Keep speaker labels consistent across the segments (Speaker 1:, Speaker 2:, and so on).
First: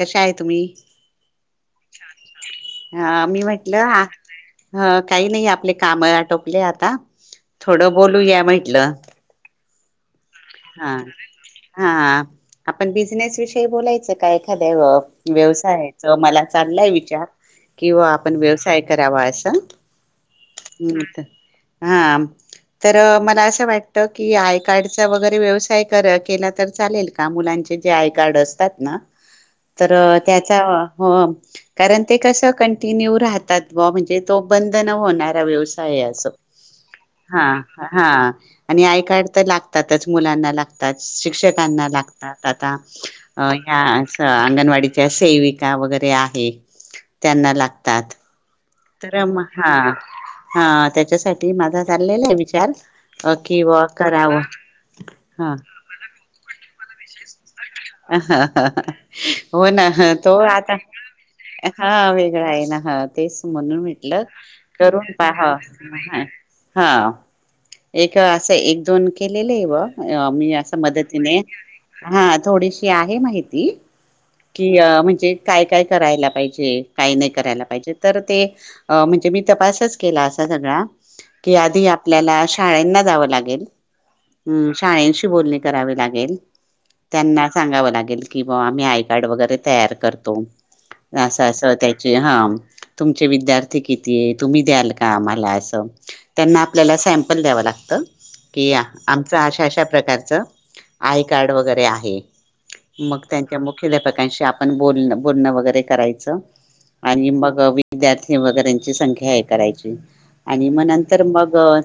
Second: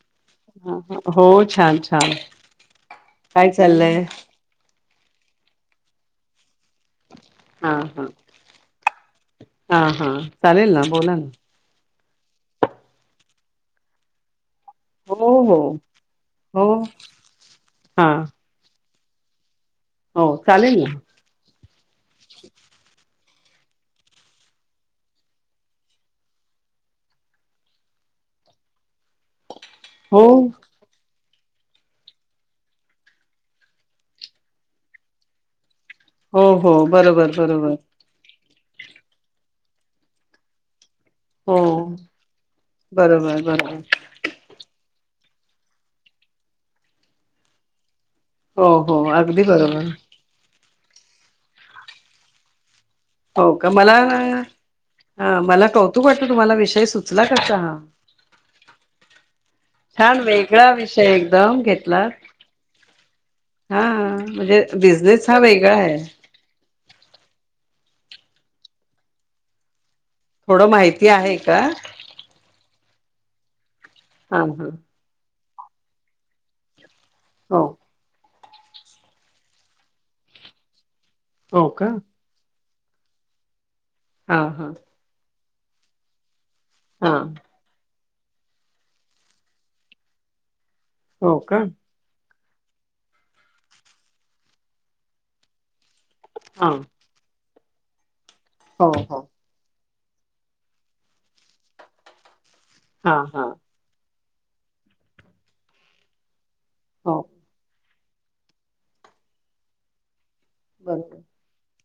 Speaker 1: कशा आहे तुम्ही?
Speaker 2: हा हा हो छान छान काय चाललंय
Speaker 1: ह काही नाही आपले काम आटोपले आता
Speaker 2: हा
Speaker 1: थोडं
Speaker 2: हा
Speaker 1: बोलुया म्हटलं
Speaker 2: हा हा चालेल ना
Speaker 1: हा
Speaker 2: बोला ना
Speaker 1: हा आपण बिझनेस विषयी बोलायचं काय? सदैव
Speaker 2: हो हो
Speaker 1: व्यवसायाच मला
Speaker 2: हो
Speaker 1: चाललाय विचार
Speaker 2: हा
Speaker 1: किंवा आपण व्यवसाय करावं असं
Speaker 2: हो चालेल ना
Speaker 1: हम्म त हा तरं मला असं वाटतं की आय कार्डचं वग व्यवसाय कर केला तर चालेल का? मुलांचे जे आय कार्ड असतात ना तर
Speaker 2: हो
Speaker 1: त्याचा हं कारण ते कसं कंटिन्यू राहतात ना म्हणजे तो बंद न होणारा व्यवसाय आहे असं
Speaker 2: हो हो बरोबर
Speaker 1: हा
Speaker 2: बरोबर
Speaker 1: हा आणि आय कार्ड तर लागतात तच मुलांना ला तात
Speaker 2: हो
Speaker 1: शिक्षकांना लागतात आता
Speaker 2: बरोबर बरोबर
Speaker 1: अ-या-असं अंगणवाडीच्या सेविका वगैरे आहे त्यांना लागतात.
Speaker 2: हो हो
Speaker 1: तर म
Speaker 2: अगदी
Speaker 1: हा
Speaker 2: बरोबर.
Speaker 1: हा त्याच्यासाठी माझा चाललेला आहे विचार
Speaker 2: हो का
Speaker 1: अ-किंवा
Speaker 2: मला
Speaker 1: करावं कारण हा
Speaker 2: कौतुक
Speaker 1: मला
Speaker 2: वाटतं
Speaker 1: नाही
Speaker 2: तुम्हाला
Speaker 1: वाटलं मला
Speaker 2: सुचला
Speaker 1: विषय
Speaker 2: कसा हा
Speaker 1: सुचतायत का अ-ह-ह-अ-ह हो ना-ह
Speaker 2: छान
Speaker 1: तो
Speaker 2: वेगळा
Speaker 1: आता
Speaker 2: विषय एकदम
Speaker 1: एवढा विषय वेगळा
Speaker 2: घेतला
Speaker 1: हा वेगळा आहे ना ह-तेच. म्हणून
Speaker 2: हा
Speaker 1: म्हटल
Speaker 2: म्हणजे
Speaker 1: करून
Speaker 2: बिझनेस हा
Speaker 1: पहा
Speaker 2: वेगळा आहे
Speaker 1: ह. एक असं एक दोन केलेलेय बा. अ मी
Speaker 2: थोडं
Speaker 1: अस
Speaker 2: माहिती आहे
Speaker 1: मदतीने
Speaker 2: का
Speaker 1: हा थोडीशी- ती आहे माहिती.
Speaker 2: हा
Speaker 1: कि
Speaker 2: हा
Speaker 1: अ म्हणजे- काय काय करायला पाहिजे. काय नाही
Speaker 2: हो
Speaker 1: करायला पाहिजे. ते म्हणजे मी तपासच केला असा सगळा- की
Speaker 2: हो
Speaker 1: आधी
Speaker 2: का
Speaker 1: आपल्याला अशा- शाळेना जावं लागेल-
Speaker 2: हा हा
Speaker 1: हम्म शाळेशी बोलने- करावी लागेल.
Speaker 2: हा
Speaker 1: त्यांना सांगावं लागेल. कि बाआम्ही आय कार्ड वगैरे तयार करतो.
Speaker 2: हो
Speaker 1: अस
Speaker 2: का?
Speaker 1: अस त्याची ह- [inaudible] तुमचे विद्यार्थी कितीये तुम्ही द्याल का आम्हाला असं- त्यांना
Speaker 2: हां.
Speaker 1: आपल्याला सॅम्पल द्याव लागत. त. कि या
Speaker 2: हो, हो.
Speaker 1: आमचा आशा अशा- प्रकारचं आय कार्ड वगैरे आहे. मग
Speaker 2: हां, हां.
Speaker 1: त्यांच्या मुख्य अध्यापक मग. कांशी आपण बोल बोलणं वगैरे करायचं-
Speaker 2: हो,
Speaker 1: आणि मग - विद्यार्थी वगैरेची संख्या हे करायची- आणि म
Speaker 2: बरोबर.
Speaker 1: नंतर मग-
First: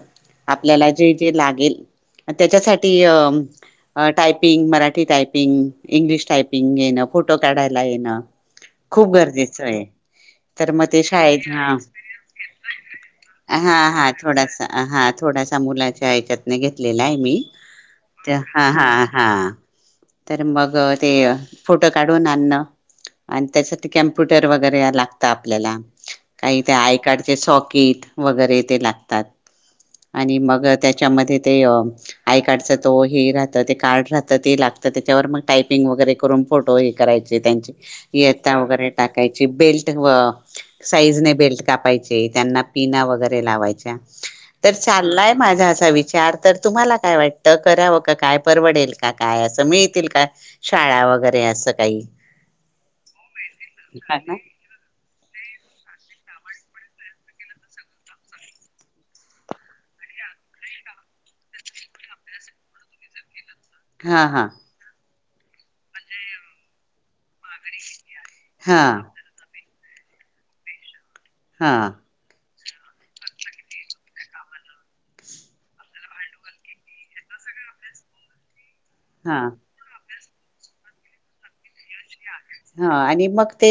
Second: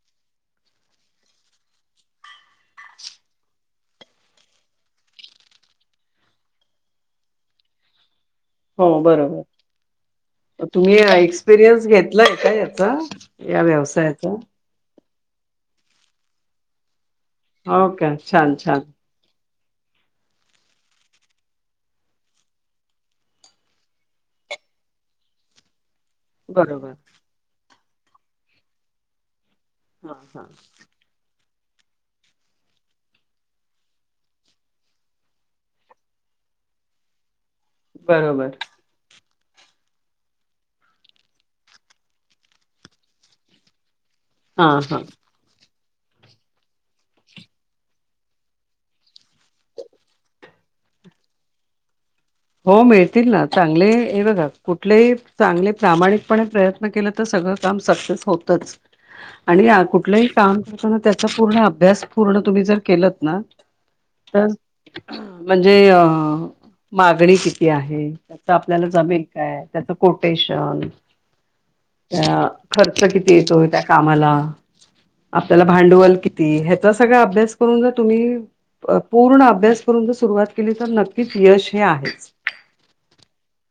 Speaker 1: आपल्याला जे जे लागेल त्याच्यासाठी अ typing Marathi typing English typing येणं फोटो काढायला येणं-
Speaker 2: हो,
Speaker 1: खूप
Speaker 2: बरोबर.
Speaker 1: गरजेचंय.
Speaker 2: तुम्ही एक्सपिरियन्स घेतलाय का याचा या
Speaker 1: हा हा
Speaker 2: व्यवसायाचा-
Speaker 1: थोडासा हा थोडासा मुलाच्या याच्यातन घेतलेलाय. मी
Speaker 2: हो का? छान,
Speaker 1: हा हा
Speaker 2: छान.
Speaker 1: हा. तर मग ते फोटो काढून आणण आणि त्यासाठी कम्प्युटर वगैरे लागत. आपल्याला. काही त्या
Speaker 2: बरोबर.
Speaker 1: आयकाडचे सॉफ्ट- कीट वगैरे ते लागतात.
Speaker 2: हां,
Speaker 1: आणि
Speaker 2: हां.
Speaker 1: मग त्याच्यामध्ये. ते आय कार्डच तो हे राहत ते कार्ड राहतं ते लागतं त्याच्यावर मग टायपिंग वगैरे करून फोटो हे कराय. त्यांची येता
Speaker 2: बरोबर.
Speaker 1: वगरे टा. टाकायची पे साईजने बेल्ट कापायचे त्यांना पिना वगैरे लावायच्या. तर
Speaker 2: हां, हां.
Speaker 1: चाललाय माझ्या ह विचार तर तुम्हाला काय वाटतं करावं का काय परवडेल का काय असं मिळतील का शाळा वगैरे असं काही.
Speaker 2: हो मिळतील ना चांगले
Speaker 1: हा
Speaker 2: हे बघात. कुठलेही चांगले प्रामाणिकपणे. प्रयत्न केलं तर सगळं काम सक्से होतच आणि कुठलंही काम त्याचा पूर्ण अभ्यास पूर्ण तुम्ही जर केलंत ना.
Speaker 1: हा हा
Speaker 2: तर म्हणजे अ मागणी किती आहे. तिथं
Speaker 1: हा
Speaker 2: आपल्याला जमेल काय. त्याचं कोटेशन
Speaker 1: हा
Speaker 2: अ खर्च किती येतो त्या कामाला आपल्याला भांडवल किती ह्याचा सगळा अभ्यास करून ज तुम्ही
Speaker 1: हा
Speaker 2: पूर्ण अभ्यास करूनच सुरुवात केली तर नक्कीच यश हे आहेच
Speaker 1: हा आणि मग ते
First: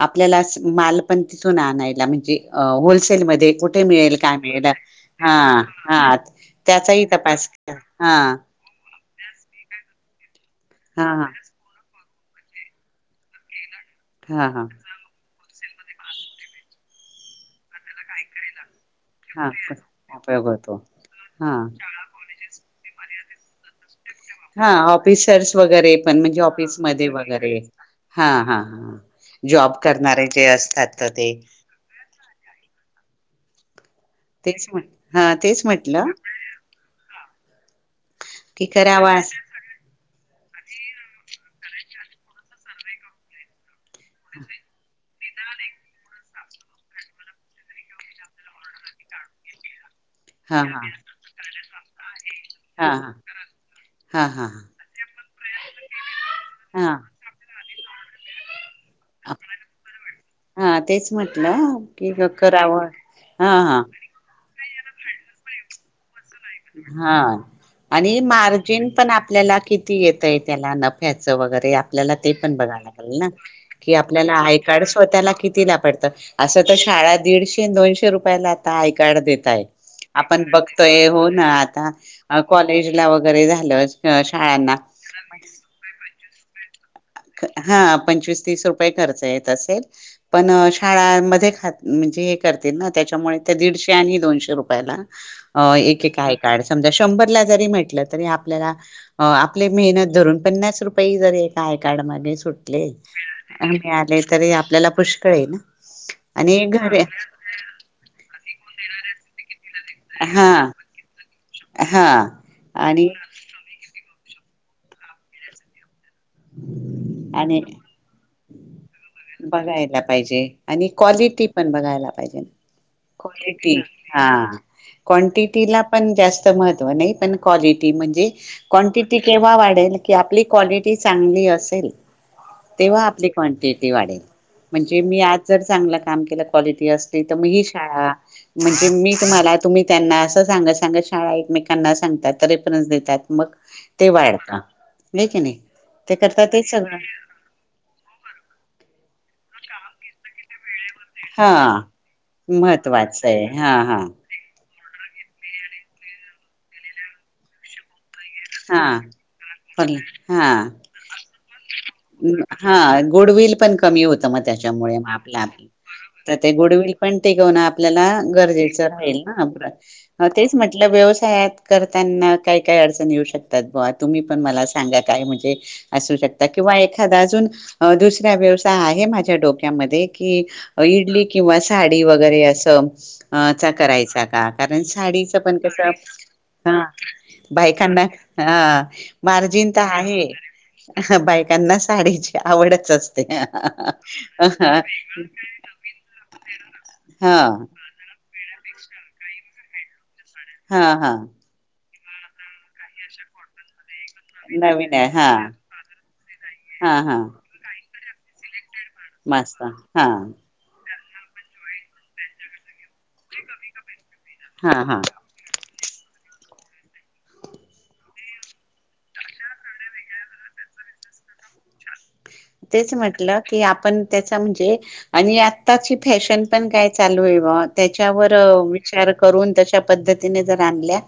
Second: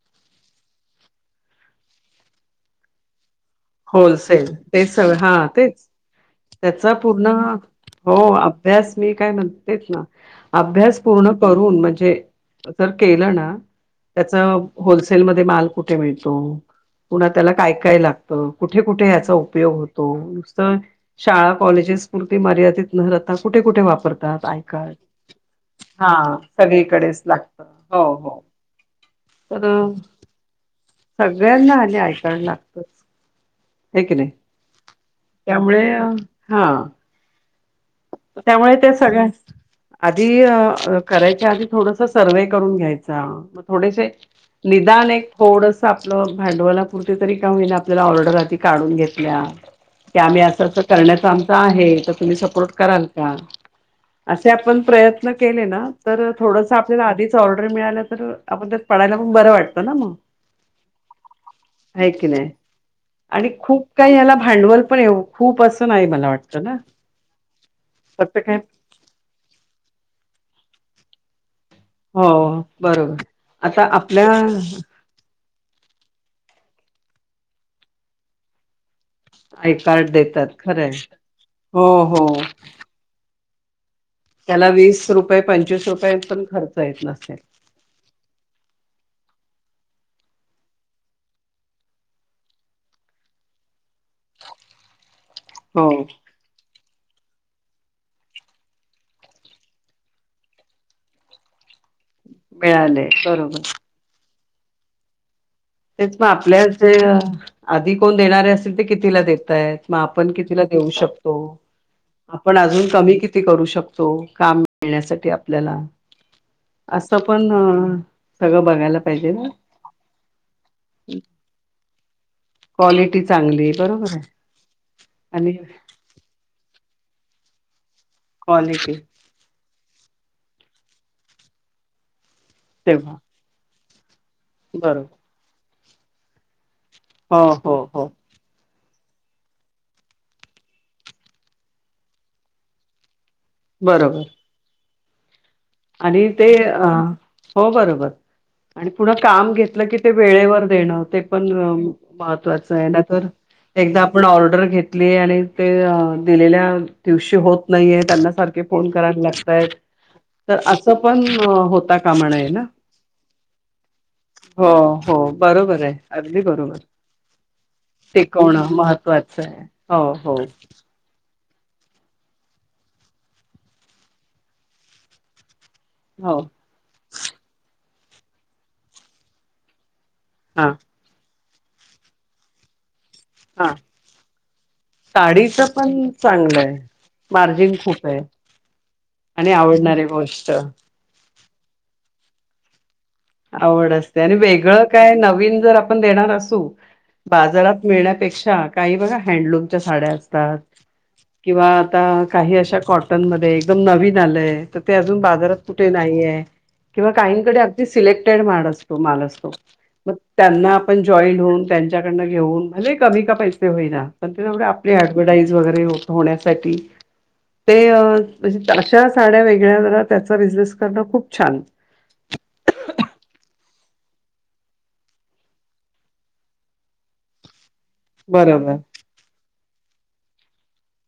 Speaker 1: आपल्याला माल पण तिथून आणायला म्हणजे होलसेलमध्ये कुठे मिळेल काय
Speaker 2: होलसेल
Speaker 1: मिळेल
Speaker 2: तेच सगळं
Speaker 1: हा
Speaker 2: तेच
Speaker 1: हा
Speaker 2: त्याचा
Speaker 1: त्याचाही
Speaker 2: पूर्ण
Speaker 1: तपास हा
Speaker 2: हो अभ्यास मी काय म्हणतेच ना अभ्यास
Speaker 1: हा हा
Speaker 2: पूर्ण करून म्हणजे तर केलं ना त्याच
Speaker 1: हा हा
Speaker 2: होलसेलमध्ये माल कुठे मिळतो पुन्हा त्याला काय काय लागत ठ कुठे कुठे याचा
Speaker 1: हा
Speaker 2: उपयोग होतो
Speaker 1: उपयोग होतो
Speaker 2: नुसतं
Speaker 1: हा
Speaker 2: शाळा कॉलेजेस पुरती मर्यादित न कुठे कुठे वापर
Speaker 1: हा ऑफिसर्स वगैरे पण म्हणजे ऑफिसमध्ये
Speaker 2: सगळीकडेच
Speaker 1: वगैरे
Speaker 2: लागत हो
Speaker 1: हा
Speaker 2: हो
Speaker 1: ह ह
Speaker 2: तर
Speaker 1: जॉब करणारे जे असतात तर ते
Speaker 2: सगळ्यांना आले आय कार्ड लागतच हे की नाही
Speaker 1: तेच म्हण हा तेच
Speaker 2: त्यामुळे
Speaker 1: म्हटलं
Speaker 2: हा
Speaker 1: की
Speaker 2: त्यामुळे, त्या
Speaker 1: करावा
Speaker 2: सगळ्या
Speaker 1: अस
Speaker 2: आधी करायच्या आधी. थोडस सर्व्हे करून घ्यायचा. थोडेसे निदान एक थोडस आपलं, भांडवला पुरते तरी का होईना आपल्याला ऑर्डर आधी काढून घेतल्या. की आम्ही
Speaker 1: हा हा
Speaker 2: असं करण्याच आमच आहे, तर तुम्ही सपोर्ट
Speaker 1: हा
Speaker 2: कराल का?
Speaker 1: हा हा
Speaker 2: असे
Speaker 1: हा
Speaker 2: आपण प्रयत्न केले ना. तर थोडस आपल्याला आधीच ऑर् प्रेम मिळाल्या तर याबद्दल. पळायला
Speaker 1: हा
Speaker 2: बरं वाटतं ना, मग
Speaker 1: हा तेच म्हटलं
Speaker 2: हाय की नाय,
Speaker 1: करावं
Speaker 2: आणि
Speaker 1: हा हा
Speaker 2: खूप काही याला भांडवल पण ये खूप अस नाय मला वाटत.
Speaker 1: हा. आणि
Speaker 2: काय
Speaker 1: मार्जिन पण आपल्याला किती येतय. त्याला नफ्याच वगैरे आपल्याला ते
Speaker 2: हो
Speaker 1: पण बघायला लागेल
Speaker 2: बरोबर
Speaker 1: ना,
Speaker 2: आता
Speaker 1: की आपल्याला आय
Speaker 2: आपल्या
Speaker 1: कार्ड स्वतःला कि तिला पडत. असत शाळा दीडशे दोनशे रुपया आता आहे. [unintelligible] कार्ड देताय आहे,
Speaker 2: आय कार्ड
Speaker 1: आपण
Speaker 2: देतात खरंय.
Speaker 1: बघतोय होउन. ना
Speaker 2: हो हो.
Speaker 1: आता कॉलेज ला वगैरे सहज
Speaker 2: त्याला वीस रुपये पंचवीस रुपये पण खर्च येत नसेल.
Speaker 1: हा पंचवीस तीस रुपये खर्च येत असेल, पण शाळान मध्ये खात म्हणजे हे करतील ना, त्याच्यामुळे ते दीडशे आणि दोनशे रुपयाला अ
Speaker 2: हो.
Speaker 1: एक एक समजा शंभर ला जरी भेटला, तरी आपल्याला. आपले मेहनत धरून पन्नास रुपये जरे आय काड मागे सुटले,
Speaker 2: मिळाले बरोबर
Speaker 1: आणि आले. तरी आपल्याला पुष्कळ ये.
Speaker 2: तेच मग आपल्या ज आधी कोण देणार असतील, ते कितीला देतय, मग आपण
Speaker 1: हा
Speaker 2: कितीला देऊ शकतो.
Speaker 1: हा
Speaker 2: आपण अजून
Speaker 1: आणि
Speaker 2: कमी किती करू शकतो. काम मिळण्यासाठी आपल्याला असं पण,
Speaker 1: आणि
Speaker 2: सगळं बघायला पाहिजे ना.
Speaker 1: बघायला पाहिजे आणि कॉलिटी पण बघायला पाहिजे,
Speaker 2: क्वालिटी चांगली
Speaker 1: कॉलिटी
Speaker 2: बरोबर
Speaker 1: हा
Speaker 2: आहे आणि
Speaker 1: क्वांटिटीला पण जास्त म महत्व नाही पण कॉली म्हणजे
Speaker 2: क्वालिटी
Speaker 1: क्वांटिटी केव्हा वाढेल, की आपली कॉलि ती चांगली असेल. तेव्हा आपली क्वांटिटी. [unintelligible] म्हणजे
Speaker 2: बरोबर
Speaker 1: मी आज जर. चांगल काम के कॉलिटी. असती तर मग
Speaker 2: हो
Speaker 1: ही
Speaker 2: हो
Speaker 1: शाळा.
Speaker 2: हो
Speaker 1: म्हणजे 'मी तुम्हाला तुम्ही त्यांना असं सांगात सांगत शाळा एकमेकांना सांगतात, रेफरन्स देतात. मग ते
Speaker 2: बरोबर
Speaker 1: वाढत. हे किणी
Speaker 2: आणि ते, हो बरोबर आणि पुढं काम घेतलं की ते वेळेवर. देणं. ते पण
Speaker 1: हा
Speaker 2: महत्वाच आहे नाही तर
Speaker 1: महत्त्वाचं आहे हा हा
Speaker 2: एखादा आपण ऑर्डर घेत आणि ते दिलेल्या दिवशी होत नाहीे त्यांना. सारखे
Speaker 1: हा
Speaker 2: फोन कराला लागतय.
Speaker 1: पण हा
Speaker 2: नये ना
Speaker 1: हा गुडविल पण कमी होतं मग
Speaker 2: हो
Speaker 1: त्याच्यामुळे मग
Speaker 2: हो
Speaker 1: आपल्या
Speaker 2: बरोबर आहे
Speaker 1: तर
Speaker 2: अगदी
Speaker 1: ते.
Speaker 2: बरोबर
Speaker 1: गुडविल पण टिकवणं आपल्याला
Speaker 2: टिकवणं
Speaker 1: गरजेचं राहील
Speaker 2: महत्त्वाचं आहे हो
Speaker 1: ना
Speaker 2: हो
Speaker 1: तेच म्हटलं व्यवस्. या करताना काही काय अडचण येऊ शकत. शकतात बवा तुम्ही पण मला सांगा काय म्हणजे. असू
Speaker 2: हो
Speaker 1: शकता किंवा एखादा अजून. दुसरा व्यवसाय आहे माझ्या डोक्यामध्ये.
Speaker 2: हां
Speaker 1: क इडली. किंवा साडी वगैरे असं. अ
Speaker 2: हां
Speaker 1: करायचा का कारण साडीचं पण कसं ह
Speaker 2: मार्जिन
Speaker 1: बायकांना.
Speaker 2: खूप आहे
Speaker 1: हा
Speaker 2: आणि
Speaker 1: मार्जिन तर
Speaker 2: आवडणारी
Speaker 1: आहे.
Speaker 2: गोष्ट
Speaker 1: बायकांना साडीची आवडच.
Speaker 2: आवड असते आणि वेगळं काय नवीन जर आपण देणार असू
Speaker 1: हा
Speaker 2: बाजारात मिळण्यापेक्षा काही बघा हँडलूम. स साड्या.
Speaker 1: हा हा
Speaker 2: किंवा. आता काही अशा कॉटनमध्येध्ये एकदम नवीन.
Speaker 1: नवीन
Speaker 2: ते
Speaker 1: आहे
Speaker 2: अजून
Speaker 1: हा
Speaker 2: बाजारात कुट नाहीये.
Speaker 1: हा हा
Speaker 2: सिलेक्टेड मासत. तो माल अस तो
Speaker 1: मस्त हा
Speaker 2: मग त्यांना. पण जॉईंट होऊन त्यांच्याकडनं घेऊन भले कमी का पैसे होईना. पण त्यामुळे
Speaker 1: हा
Speaker 2: आप
Speaker 1: हा
Speaker 2: डवर्टाईज वगैरे हो. हो आशा साड्या वेगळ्या बने खप छान
Speaker 1: तेच म्हटलं की आपण त्याचा म्हणजे आणि आताची फॅशन पण काय चालू आहेव त्याच्यावर
Speaker 2: बरोबर
Speaker 1: विचार करून त्याच्या पद्धतीने जर आणल्या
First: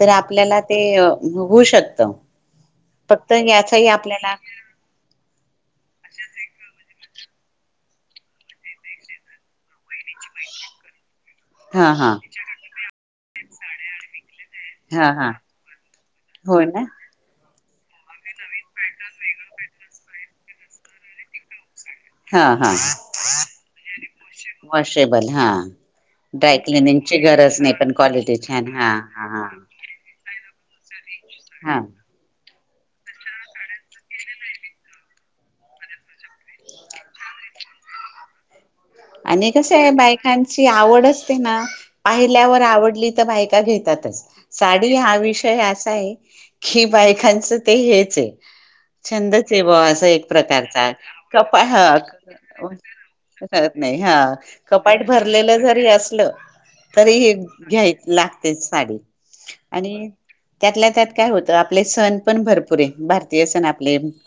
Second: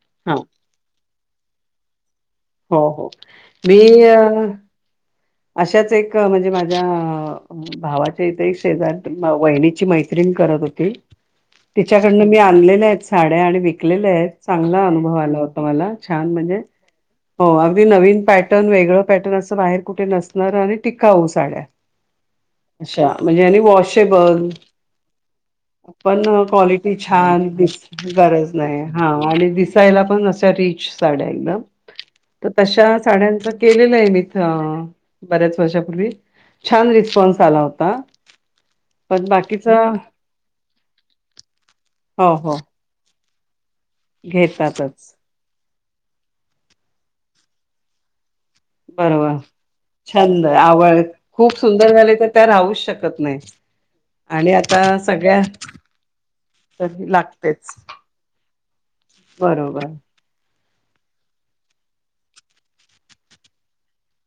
Speaker 1: तर
Speaker 2: हा
Speaker 1: आपल्याला ते होऊ शकत
Speaker 2: हो हो
Speaker 1: फक्त
Speaker 2: मी
Speaker 1: याचाही
Speaker 2: अ
Speaker 1: आपल्याला
Speaker 2: अशाच एक म्हणजे माझ्या भावाच्या इथेही शेजारी वहिनीची माहिती हो
Speaker 1: हा हा
Speaker 2: तिच्याकडन मी आण आहेत साड्या आणि विकलेल्या आहेत चांगला
Speaker 1: हा
Speaker 2: अनुभव
Speaker 1: हा
Speaker 2: आला होता मला छान म्हणजे
Speaker 1: हो ना
Speaker 2: हो अगदी नवीन पॅटर्न वेगळं पॅटर्न असं बाहेर कुठे नसणार आणि टिकाऊ साड्या
Speaker 1: हा हा
Speaker 2: अच्छा म्हणजे आणि वॉशेबल
Speaker 1: वॉशेबल हा
Speaker 2: पण क्वालिटी
Speaker 1: ड्रायक्लिनिंगची
Speaker 2: छान
Speaker 1: गरज नाही पण क्वालिटी
Speaker 2: गरज
Speaker 1: छान
Speaker 2: नाही हा आणि दिसायला पण अस तरीच जाड एकदम
Speaker 1: हा
Speaker 2: तर तशा साड्यांचं केलेलं आहे मीथ बऱ्याच वर्षापूर्वी छान रिस्पॉन्स आला होता पण
Speaker 1: आणि कस
Speaker 2: बाकीचा
Speaker 1: आहे बायकांची आवड असते ना
Speaker 2: हो हो
Speaker 1: पाहिल्यावर आवडली त्या बायका घेतता साडी
Speaker 2: घेतातच
Speaker 1: हा विषय अस आहे की बायकांचं ते हेच आहे
Speaker 2: बरोबर
Speaker 1: छंदच आहे बा असं एक
Speaker 2: छंद
Speaker 1: प्रकारचा
Speaker 2: आवड खूप
Speaker 1: कपा हा
Speaker 2: सुंदर झाली तर त्या राहूच शकत नाही
Speaker 1: राहत नाही हा
Speaker 2: आणि आता
Speaker 1: कपाट
Speaker 2: सगळ्या
Speaker 1: भरलेलं जरी असलं तरी हे
Speaker 2: लागतेच
Speaker 1: घ्याय लागते साडी
Speaker 2: बरोबर
Speaker 1: आणि त्यातल्या त्यात काय होतं आपले सण पण भरपूर आहे भारतीय सण आप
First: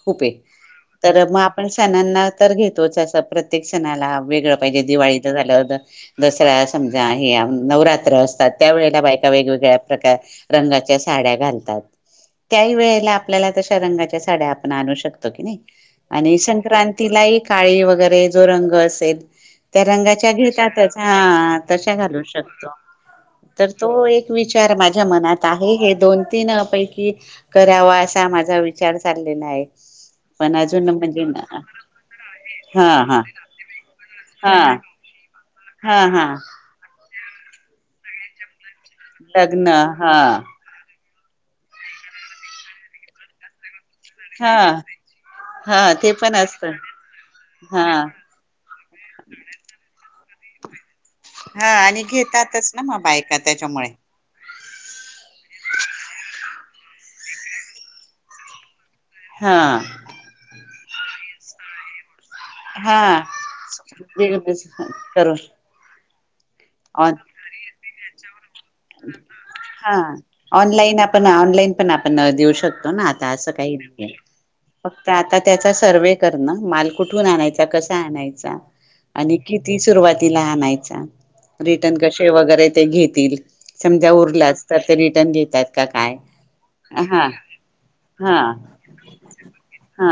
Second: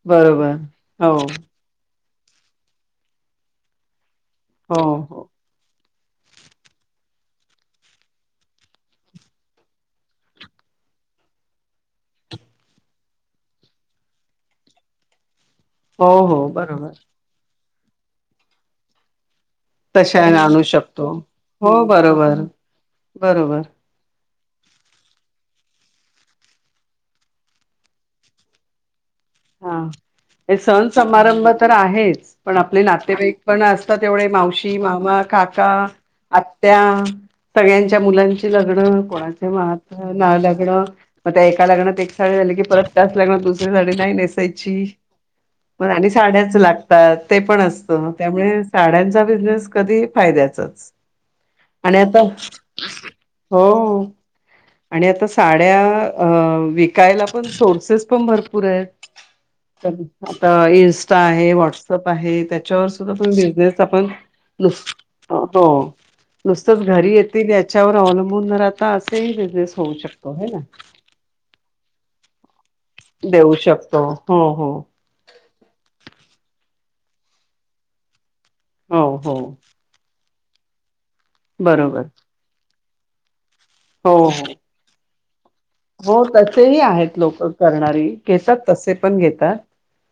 Speaker 1: खूप
Speaker 2: बरोबर
Speaker 1: मग
Speaker 2: हो
Speaker 1: तर आपण सणाना हा तर घेतो प्रत्येक सणाला वेगळं पाहिजे
Speaker 2: हो हो
Speaker 1: दिवाळीचं झालं होत दसऱ समजा हे नवरात्र असतात त्यावेेळेला बायका वेगवेगळ्या प्रकार रंगाच्या साड्या घालतात त्याही वेळेला आपल्याला तशा रंगाच्या साड्या आपण आणू शकतो की नाही
Speaker 2: हो
Speaker 1: आणि
Speaker 2: हो बरोबर
Speaker 1: संक्रांतीला एक काळी वगैरे जो रंग असेल ह त्या
Speaker 2: तशा
Speaker 1: रंगाच्या
Speaker 2: आणू
Speaker 1: घेतातच
Speaker 2: शकतो
Speaker 1: हा
Speaker 2: हो
Speaker 1: तशा घालू
Speaker 2: बरोबर
Speaker 1: शकतो
Speaker 2: बरोबर
Speaker 1: तर तो एक विचार माझ्या मनात आहे हे दोन तीन पैकी करावा असा माझा विचार चाललेला आहे
Speaker 2: हा
Speaker 1: पण
Speaker 2: हे सण
Speaker 1: अजून
Speaker 2: समारंभ
Speaker 1: म्हणजे
Speaker 2: तर आहेच पण आपले
Speaker 1: हा हा
Speaker 2: नातेवाईक पण असतात जेवढे
Speaker 1: हा
Speaker 2: मावशी मामा का का
Speaker 1: हा हा
Speaker 2: आत्या सगळ्यांच्या मुलांची [unintelligible] ग कोणाच्या
Speaker 1: लग्न
Speaker 2: मात
Speaker 1: हा
Speaker 2: ना लागणं मग त्या एका लग्नात एक साडी झाली की परत त्याच लग्त दुसऱ्या साडी नाही
Speaker 1: हा
Speaker 2: त्याची
Speaker 1: हा
Speaker 2: पण आणि
Speaker 1: ते
Speaker 2: साड्याच
Speaker 1: असत
Speaker 2: लागतात ते पण
Speaker 1: हा
Speaker 2: असत त्यामुळे साड्यांच्या बिझनेस कधी फायद्याचच
Speaker 1: हा आणि घेतातच ना म बायका त्याच्यामुळे
Speaker 2: हो आणि आता साड्या विकायला पण सोर्सेस पण भरपूर आहेत
Speaker 1: हा
Speaker 2: च आता [unintelligible] स्टा आहे व्हॉट्सअप [unintelligible] त्याच्यावर
Speaker 1: हा
Speaker 2: सुद्धा पण बिझनेस आपण
Speaker 1: करून
Speaker 2: [unintelligible] नुसतच घरी
Speaker 1: ऑन
Speaker 2: येतील च्या वर अवलंबून घरात
Speaker 1: हा ऑनलाईन आपण ऑनलाईन पण आपण देऊ शो. [unintelligible] आता अस
Speaker 2: देऊ
Speaker 1: का
Speaker 2: शकतो हो हो
Speaker 1: फक्त आता त्याचा सर्व करण [unintelligible] कुठून आणायचा कस आणायच. चा
Speaker 2: हो हो
Speaker 1: आणि किती सुरवात तिला आणायचा. रिटर्न
Speaker 2: बरोबर
Speaker 1: कसे वगैरे ते घेतील. समजा
Speaker 2: हो हो
Speaker 1: उरला अस तर तरी [unintelligible]
Speaker 2: हो तसेही आहेत लोक करणारी
Speaker 1: हा
Speaker 2: घेतात तसे पण घेतात.
Speaker 1: हा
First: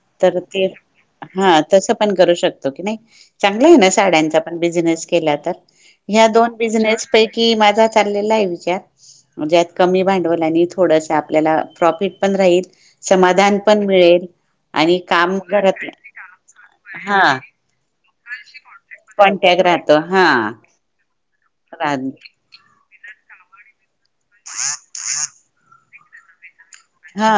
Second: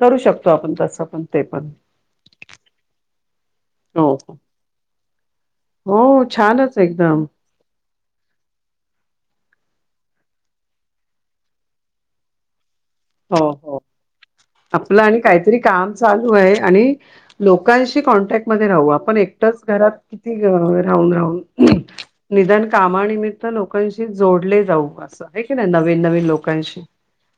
Speaker 2: करू
Speaker 1: तर
Speaker 2: शकतो
Speaker 1: ते
Speaker 2: आपण तसं पण ते
Speaker 1: हा तस पण करू शकतो की नाही चांगलं आहे ना
Speaker 2: हो
Speaker 1: साड्यांचा
Speaker 2: हो
Speaker 1: पण बिझनेस केला तर.
Speaker 2: हो
Speaker 1: ह्या दोन
Speaker 2: छानच
Speaker 1: बिझनेस
Speaker 2: एकदम
Speaker 1: पैकी माझा चाललेला आहे विचार म्हणजेत कमी भांडवल्याने थोडस आपल्याला प्रॉफिट पण राहील.
Speaker 2: हो
Speaker 1: समाधान
Speaker 2: हो
Speaker 1: पण मिळेल
Speaker 2: आपलं आणि
Speaker 1: काम
Speaker 2: काहीतरी
Speaker 1: घरात
Speaker 2: काम चालू आहे. आणि
Speaker 1: हा
Speaker 2: लोकांशी कॉन्टॅक्ट मध्ये राहू आपण एकटंच
Speaker 1: कॉन्टॅक्ट
Speaker 2: घरात
Speaker 1: राहतो हा
Speaker 2: किती अ राहू
Speaker 1: राह
Speaker 2: [unintelligible] निधान कामा निमित तर लोकांशी जोडले जाऊ असं, एखाद्याला लावू नवीन लोकांशी
Speaker 1: हा.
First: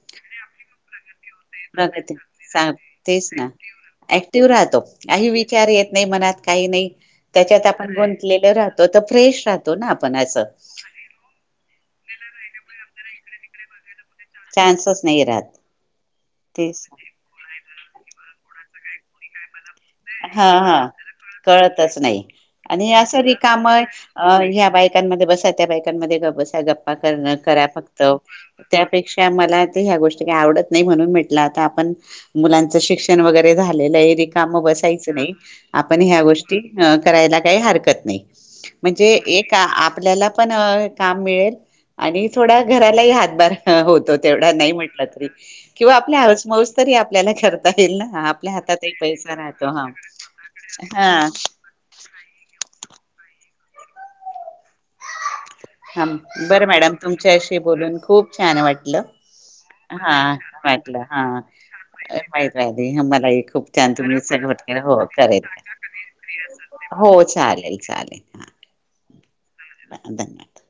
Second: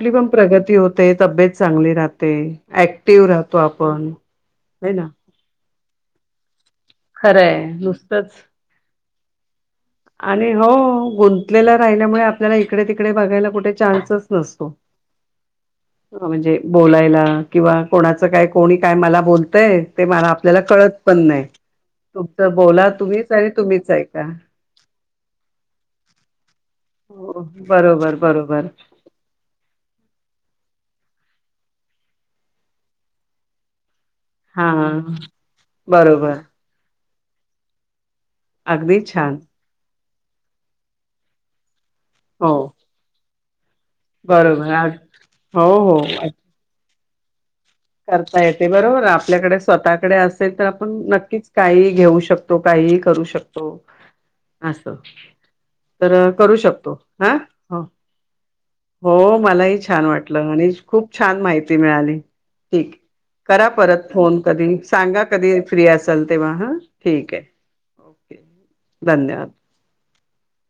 Speaker 2: ली पण प्रगती होते. तब्येत चांगली
Speaker 1: प्रगती
Speaker 2: राहते,
Speaker 1: सांग
Speaker 2: ऍक्टिव्ह
Speaker 1: तेच ना
Speaker 2: राहतो आपण,
Speaker 1: ऍक्टिव्ह राहतो
Speaker 2: है ना.
Speaker 1: काही विचार येत नाही मनात काही नाही,
Speaker 2: खरंय
Speaker 1: त्याच्यात आपण
Speaker 2: नुसतंच
Speaker 1: गुंतलेले राहतो. फ्रेश राह
Speaker 2: आणि हो, गुंतलेल राहिल्यामुळे आपल्याला इकडे तिकडे बघायला कुठे चान्सच
Speaker 1: चान्सच नाही राहत
Speaker 2: म्हणजे
Speaker 1: तेच
Speaker 2: बोलायला किंवा कोणाचं काय, कोणी काय मला बोलतंय. ते मला
Speaker 1: हा
Speaker 2: आपल्याला
Speaker 1: हा
Speaker 2: कळत पण नाही
Speaker 1: कळतच नाही
Speaker 2: तुमच बोला
Speaker 1: आणि
Speaker 2: तुम्हीच आणी तुम्हीच ऐका
Speaker 1: कांमध्ये त्या बायकांमध्ये बसा गप्पा करण
Speaker 2: हो
Speaker 1: करा फक्त
Speaker 2: बरोबर बरोबर
Speaker 1: त्यापेक्षा मला आता ह्या गोष्टी आवडत नाही म्हणून म्हटलं आता आपण, मुलांच शिक्षण वगैरे झालेलं आहे. रिकाम
Speaker 2: हा
Speaker 1: बस यच नाही. आपण ह्या
Speaker 2: बरोबर
Speaker 1: गोष्टी अ करायला काही हरकत नाही.
Speaker 2: अगदी
Speaker 1: म्हणजे
Speaker 2: छान
Speaker 1: एका आप पल्याला पण काम मिळेल आणि
Speaker 2: हो
Speaker 1: थोडा घरालाही हातभार होतो तेवढा नाही
Speaker 2: बरोबर अग
Speaker 1: म्हटलं तरी
Speaker 2: हो
Speaker 1: किंवा
Speaker 2: हो
Speaker 1: आपली हौस मौज तरी ते नाही खरं ईल ना,
Speaker 2: करता
Speaker 1: आपल्या
Speaker 2: येते
Speaker 1: हातात एक
Speaker 2: बरोबर
Speaker 1: पैसा राहि
Speaker 2: आपल्याकडे स्वतःकडे असेल तर आपण नक्कीच काहीही घेऊ शकतो, काहीही करू शकतो असं
Speaker 1: हा
Speaker 2: तर करू
Speaker 1: बरं
Speaker 2: शकतो
Speaker 1: मॅडम
Speaker 2: हा,
Speaker 1: तुमच्याशी बोलून खूप छान वाटलं
Speaker 2: हो मलाही छान
Speaker 1: हा
Speaker 2: वाटलं आणि
Speaker 1: वाटलं
Speaker 2: खूप
Speaker 1: हा
Speaker 2: छान माहिती मिळाली.
Speaker 1: माहित
Speaker 2: ठीक
Speaker 1: मलाही खूप
Speaker 2: करा
Speaker 1: छान
Speaker 2: परत
Speaker 1: तुम्ही
Speaker 2: फोन
Speaker 1: सहमत
Speaker 2: कधी
Speaker 1: केलं, हो
Speaker 2: सांगा
Speaker 1: करेल,
Speaker 2: कधी फ्री असाल तेव्हा हा
Speaker 1: हो
Speaker 2: ठीक आहे
Speaker 1: चालेल
Speaker 2: ओके
Speaker 1: चालेल
Speaker 2: धन्यवाद
Speaker 1: धन्यवाद